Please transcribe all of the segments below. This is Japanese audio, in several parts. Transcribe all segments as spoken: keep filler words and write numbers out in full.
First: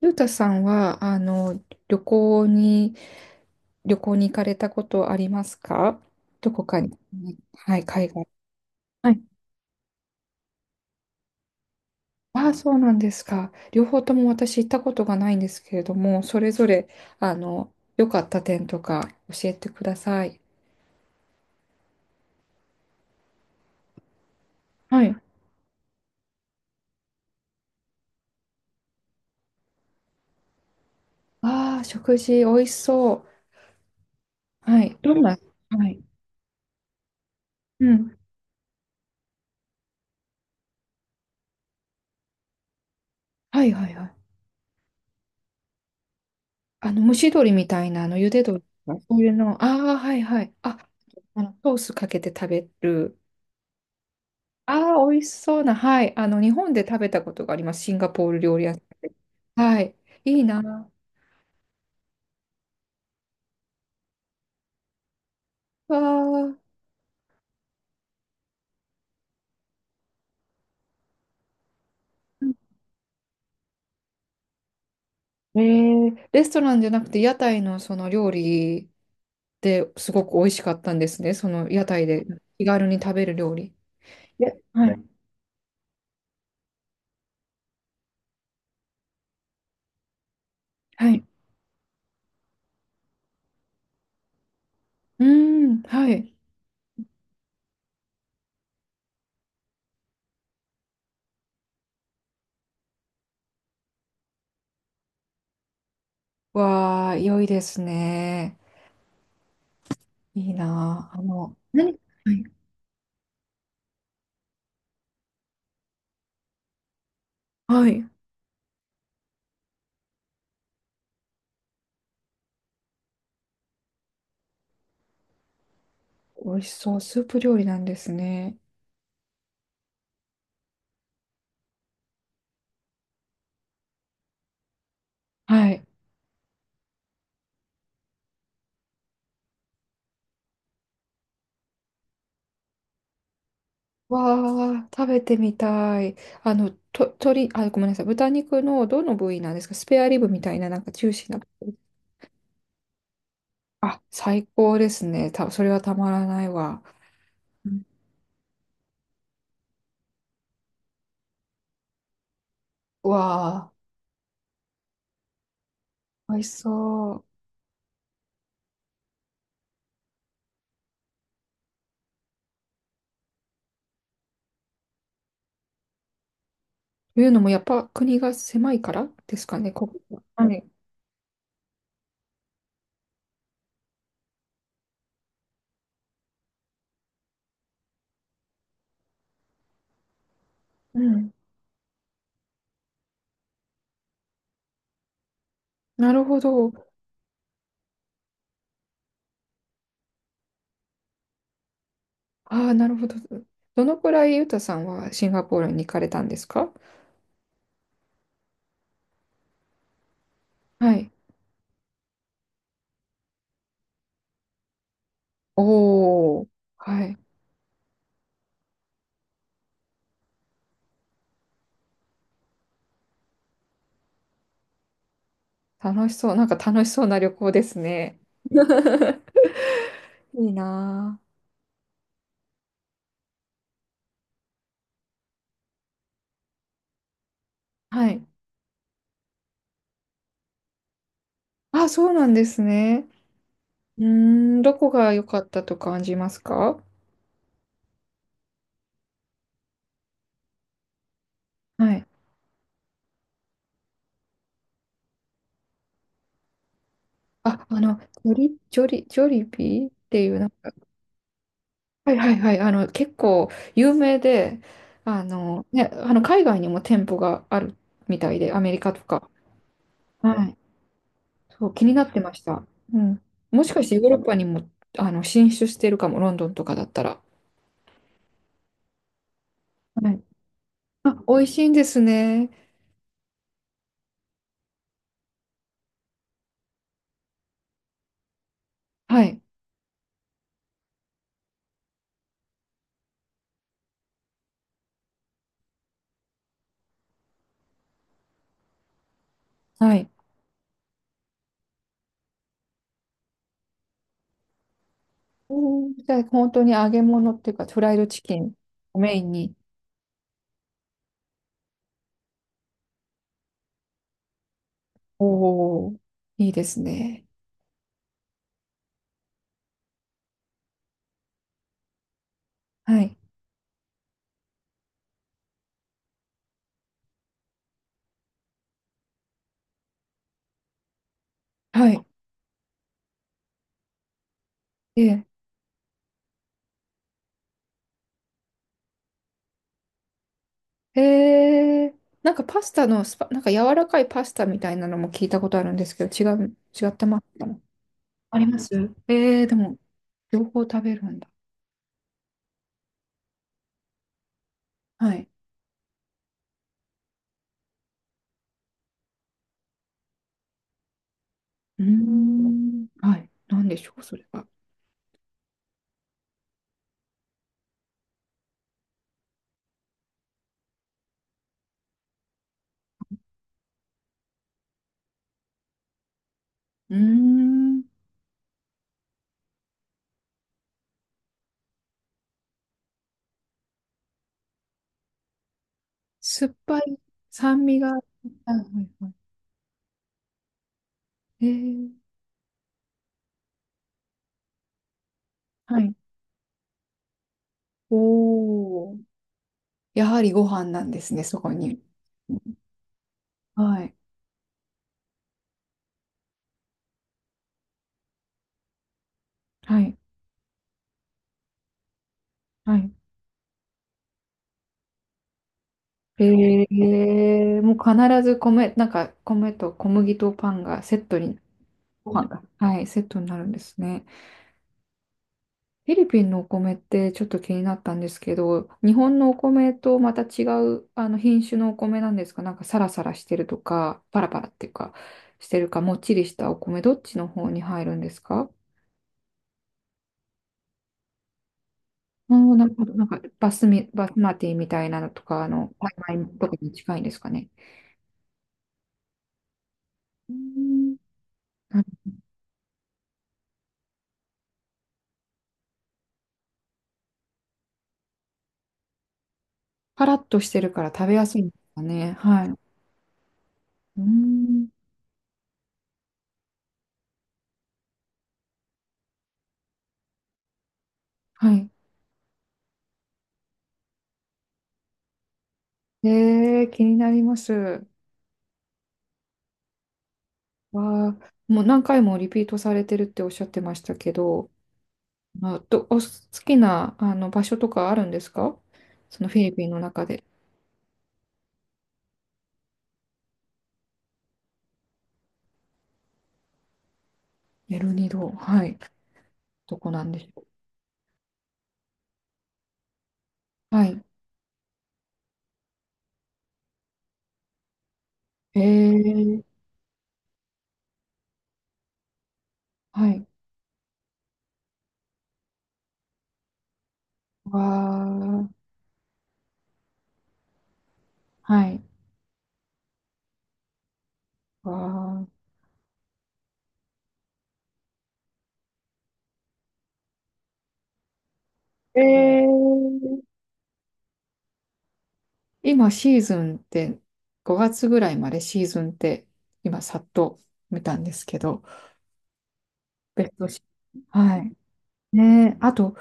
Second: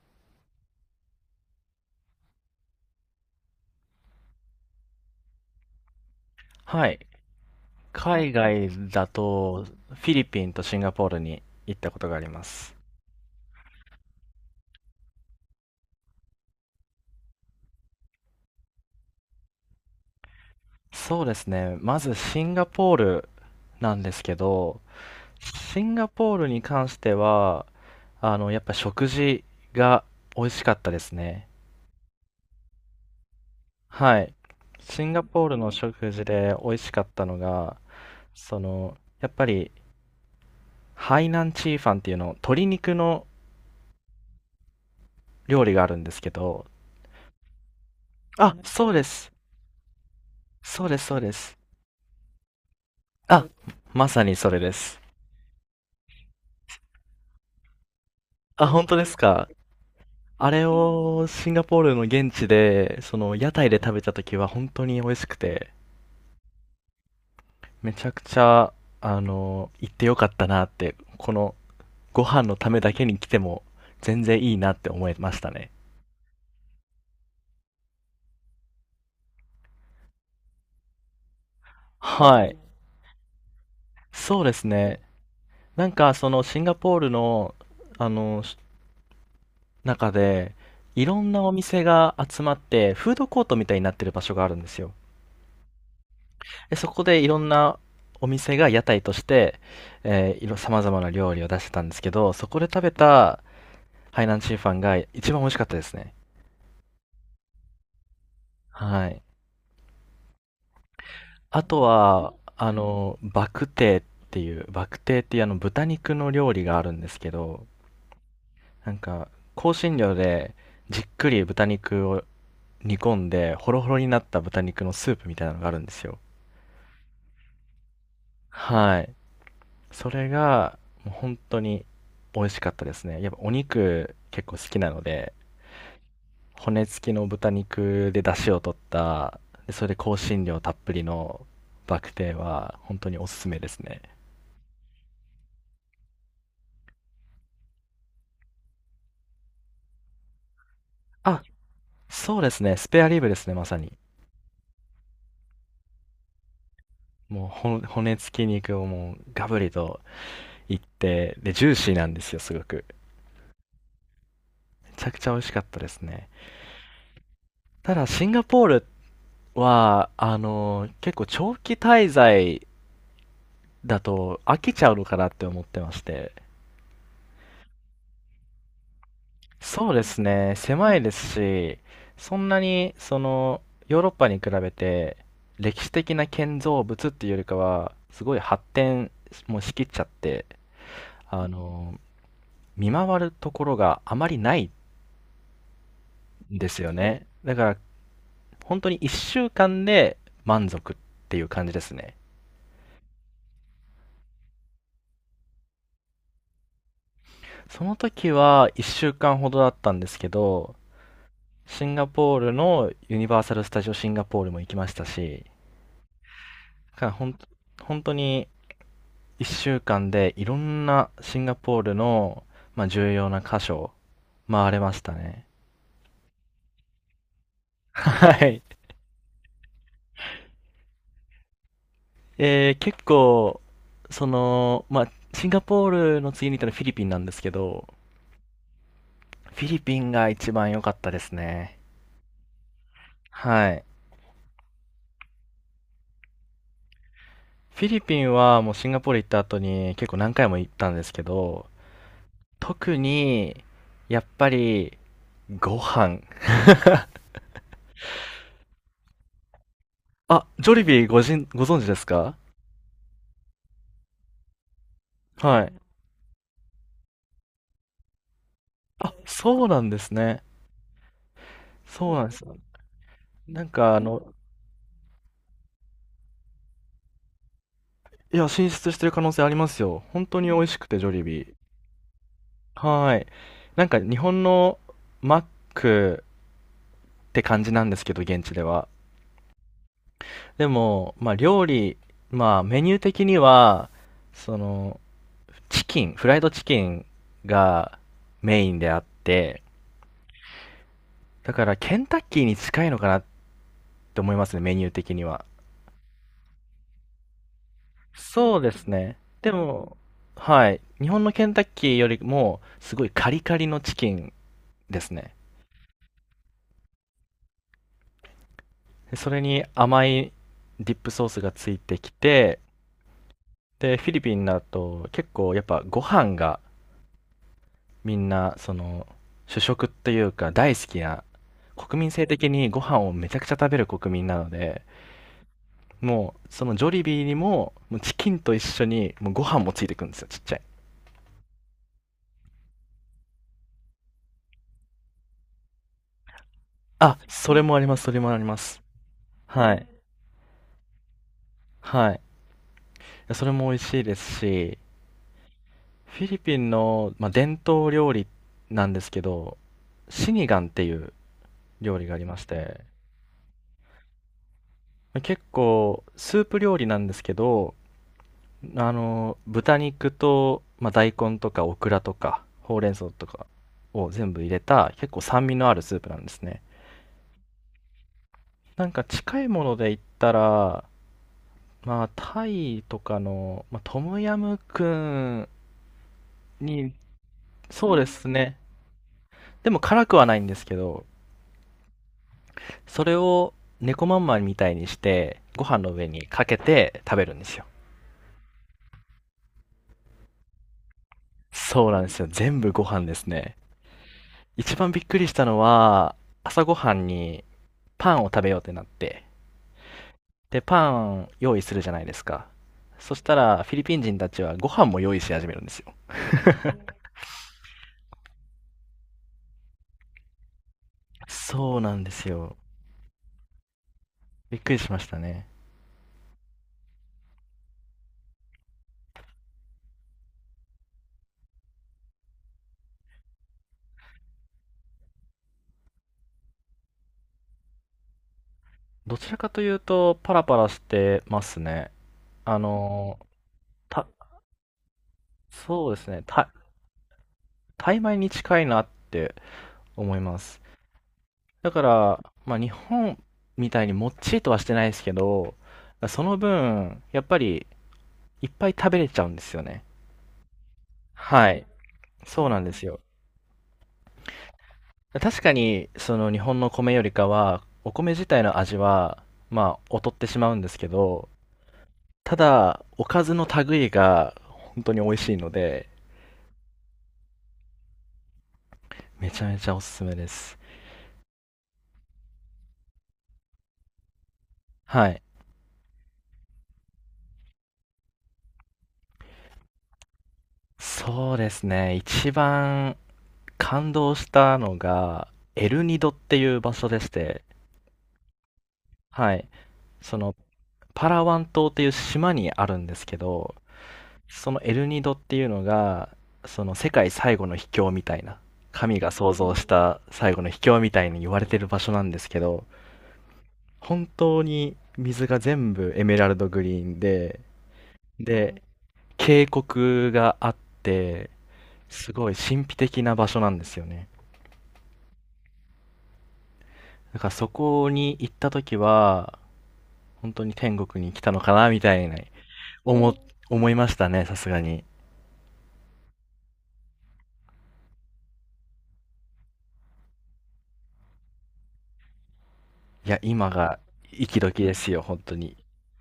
ゆうたさんは、あの、旅行に、旅行に行かれたことありますか？どこかはに。い。はい、海外。海外だはい。と、フィリピンとシンガポールに行ったことがありまああ、そす。うなんですか。両方とも私行ったことがないんですけれども、それぞれ、あの、良かった点とか教えてください。そうですね。まずシンガポールなんですけど、はい。シンガポールに関しては、あの、やっぱ食事が美味しかったですね。ああ、食事美味しそはい。う。はい。シンどんガな、ポールのはい。食事で美味しかったのが、うん。その、やっぱり、ハイナンチーファンっていうの、鶏肉のはいはいはい。料理があるんですけど、あの、蒸し鶏みたいな、あの、茹であ、鶏そうとか。でそういうす。の。ああ、はいはい。あ、そうです、そうであの、す。ソースかけて食べる。あ、まさにそれです。ああ、美味しそうな。はい。あの、日本で食べたことがあります。シンガポール料理あ、屋さん本当でで。すか。はい。いいあれな。をシンガポールの現地で、その屋台で食べた時は本当に美味しくて、わあ。めちゃくちゃ、あの、行ってよかったなって、このご飯のためだけに来ても全然いいなって思いましたえね。ー、レストランじゃなくて、屋台のその料理ですごく美味しかったんですね。その屋台ではい。気軽に食べる料理。そうでですはね。い。なんかそのシンガポールの、あの、し中で、いはろい。んなお店が集まって、フードコートみたいになってる場所があるんですよ。うーん。はい。でそこでいろんなお店が屋台として、えー、いろ、様々な料理を出してたんですけど、そこで食べた海南チーファンが一番美味しかったですね。わあ、良いですね。はい。いいなあ。あの、あと何はは、い。あの、バクテーっていう、バクテーっていうあの豚肉の料理があるんですけど、はい。なんか、香辛料でじっくり豚肉を煮込んで、ホロホロになった豚肉のスープみたいなのがあるんですよ。美味しそう。スープ料理なんですね。はい。それが、もう本当に美味しかったですね。やっぱお肉結構好きなので、はい。骨付きの豚肉で出汁を取った、で、それで香辛料たっぷりのバクテーは本当におすすめですね。わあ、食べてみたい。あの、と、鶏、あ、ごめんなさい。豚肉のどの部位なんですか？スペアリブみたいな、なんかジューシーなあ、部位。そうですね。スペアリブですね、まさに。あ、最高ですね。た、それはたまらないわ。もううほんん。骨付き肉をもうガブリといって、で、ジューシーなんですよ、すごく。うわめちゃくちゃ美味しかったですね。あ、美味しそう。ただ、シンガポールは、あの、結構長期滞在だと飽きちゃうのかなって思ってまして。というのも、やっぱ国が狭いからですかね、こそこうですは。はね、い。狭いですし、そんなにそのヨーロッパに比べて歴史的な建造物っていうよりかは、すごい発展もしきっちゃって、うん。あの、見回るところがあまりないなるほんでど。すよね。だから本当にいっしゅうかんで満足っていう感じですね。ああ、なるほど。どのくらいユタさんはシンガポールに行かれたんですか？その時はいっしゅうかんほどだったんですけど、はい。シンガポールのユニバーサル・スタジオ・シンガポールも行きましたし、おお。はからい。ほん、本当にいっしゅうかんでいろんなシンガポールの、まあ、重要な箇所を回れましたね。楽しそう。なんか楽しそうな旅行ですね。はい。いいなあ。えー結構、その、まあ、シンガポールの次に行ったのはフィリピンなんですけど、はい。フィリピンが一番良かったですね。あ、そうなんですね。はい。うーん、どこが良かったと感じますか？フィリピンはもうシンガポール行った後に結構何回も行ったんですけど、はい。特に、やっぱり、ご飯。あ、あの、ジョリ、ジョリ、ジョリビーっていう、なあ、んか、ジョリビーごじん、ご存知ですはいはいか？はい、あの、結構有名で、あはの、い。ね、あの、海外にも店舗があるみたいで、アメリカとあ、か。そうなんですね。はい。そう、気になっそうてなんまでしす。た。うん。なもんしかしてかあヨーロッの、パにも、あの、進出してるかも、ロンドンとかだったら。いや、進出してる可能性ありますよ。はい。本当に美味しくて、ジョリあ、美ビ味ー。しいんですね。はーい。なんか日本のマックって感じなんですけど、現地では。はい。でも、まあ料理、まあメニュー的には、その、チキン、フライドチキンがメインであって、はい。だからケンタッキーに近いのかなって思いますね、メニュー的には。うん。じゃあ、本当に揚げ物っていうか、フライドチキンそうですをメね。インでに。も、はい。日本のケンタッキーよりも、すごいカリカリのチキンですね。おお、いいですね。でそれに甘いディップソースがついてきて、はい。で、フィリピンだと結構やっぱご飯がみんな、その、主食というか大好きな、は国い。民性的にご飯をめちゃくちゃ食べる国民なので、え。もう、そのジョリビーにも、もうチキンと一緒に、もうご飯もついてくるんですよ、ちっちゃい。ええー、なんかパスタのスパ、なんか柔らかいパスタみたいなのも聞いたことあるんですけど、違う、違ったまあ、したそも、れもあります、それもあありりまます。す。ええ、ではも、い。両方食べるんだ。はい。やそれも美味しいですし、はい。フィリピンの、まあ、伝統料理なんですけど、シニガンっていううー料理がありまして、ん。はい。なんでしょう、それは。結構スープ料理なんですけど、あの、豚肉と、まあ、大根とかオクラとかほうれん草とかを全部入れた結構酸味のあるスープなんですね。うーん。なんか近いもので言ったら、まあ、タイとかの、まあ、トムヤムクン酸っぱに、い、酸味が。そはういですはね。いはでも辛くはないんですけど、い。ええ。それを猫まんまみたいにして、ご飯はのい。上にかけて食べるんですよ。おお。やはりご飯なんですね、そこに。そうなんですよ。全部ご飯ですね。はい。一番びっくりしたのは、朝ごはんにパンを食べようってなって、はい。で、パン用意するじゃないですか。はい。そしたら、フィリピン人たちはご飯も用意し始めるんですよ。えー、もう必ず米、なんか米と小麦とパンがセットに、そうなんでご飯すが。よ。はい、セットになるんですね。びっくりしましたね。フィリピンのお米ってちょっと気になったんですけど、日本のお米とまた違うあの品種のお米なんですか？なんかサラサラしてるとか、パラパラっていうか、してるか、もっちりしたお米、どっちの方に入るんですか？どちらかというと、パラパラしてますね。おー、あなるほど。なんの、か、バスミた、バスマティみたいなのとか、あの、そうですタイね。米とた、かに近いんですかね。タイ米に近いなって思いうーます。ん。だなかんから、まあ、日本みたいにもっちりとはしてないですけど、その分、やっぱりいっぱい食べれちゃうんですよね。パラッとしてるから食べやすいんはでい。すかね。はそい。ううなんですよ。ーん。確かに、その日本の米よりかは、お米自体の味は、まあ、劣ってしまうんですけど、はい。ただ、おかずの類が本当に美味しいので、えー、気になります。めちゃめちゃおすすめです。わあ、もう何回もリピートされてるっておっしゃってましたけど、はい。あ、ど、お好きなあの場所とかあるんですか？そのフィリピンの中で。そうですね。一番感動したのが、エルニドっていう場所でして、エルニド、はい。はい。どこなんそでしのょパラワン島っていう島にあるんですけど、う。はい。そのエルニドっていうのがその世界最後の秘境みたいな、え神が創ー、造した最後の秘境みたいに言われてる場所なんですけど、はい。本当に水が全部エメラルドグリーンで、わであ、渓谷があって、はい。すごい神秘的な場所なんですよね。わあ。だからそこに行った時は本当に天国に来たのかなみたえいな、思ー、思いましたね、さすがに。今シーズンってごがつぐらいまでシーズンって今さっと見たんですけど、いや、ベスト今シがーズンは息い。時ですよ、本当ねに。え、あと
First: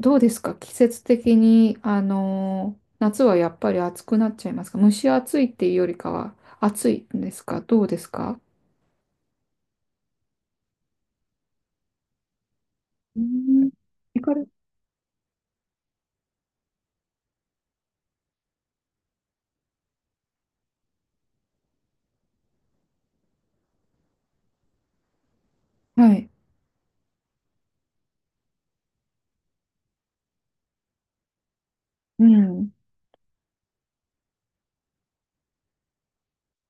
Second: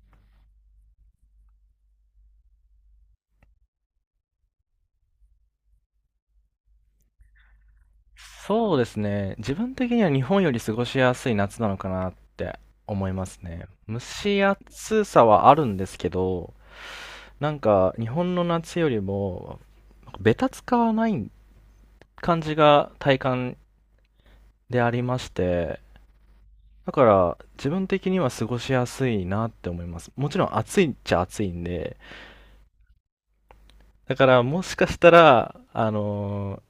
どうですか？季節的に、あのー夏はやっぱり暑くなっちゃいますか？蒸し暑いっていうよりかは暑いんですか？どうですか？そうですね。自分的には日本より過ごしやすい夏なのかなって思いうますね。ん。蒸行かしれ、暑さはあるんですけど、なんか日本の夏よりも、なんかベタつかない感じが体感でありまして、はい。だから自分的には過ごしやすいなって思います。もちろん暑いっちゃ暑いんで、うん。だからもしかしたら、あのー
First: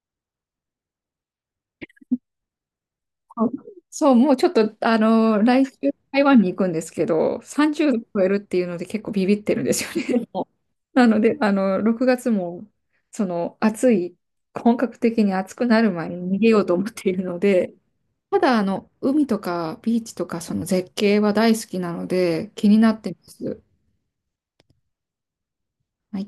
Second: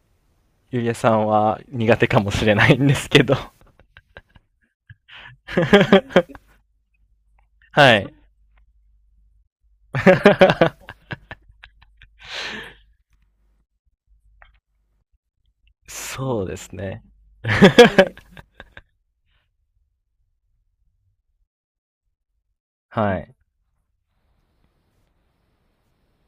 ゆりえさんは苦手かもしれないんですけど。 あそう、もうちょっと、あの、来週台 湾に行くんですけど、30は度い。超えるっていうので結構ビビってるんですよね。も うなので、あの、ろくがつも、その、暑い、本格的に暑くなる前に逃そうげでようとす思っね。ているので、ただ、あの、海とかビーチとか、その絶景は大好きなので、気になってはまい。す。はい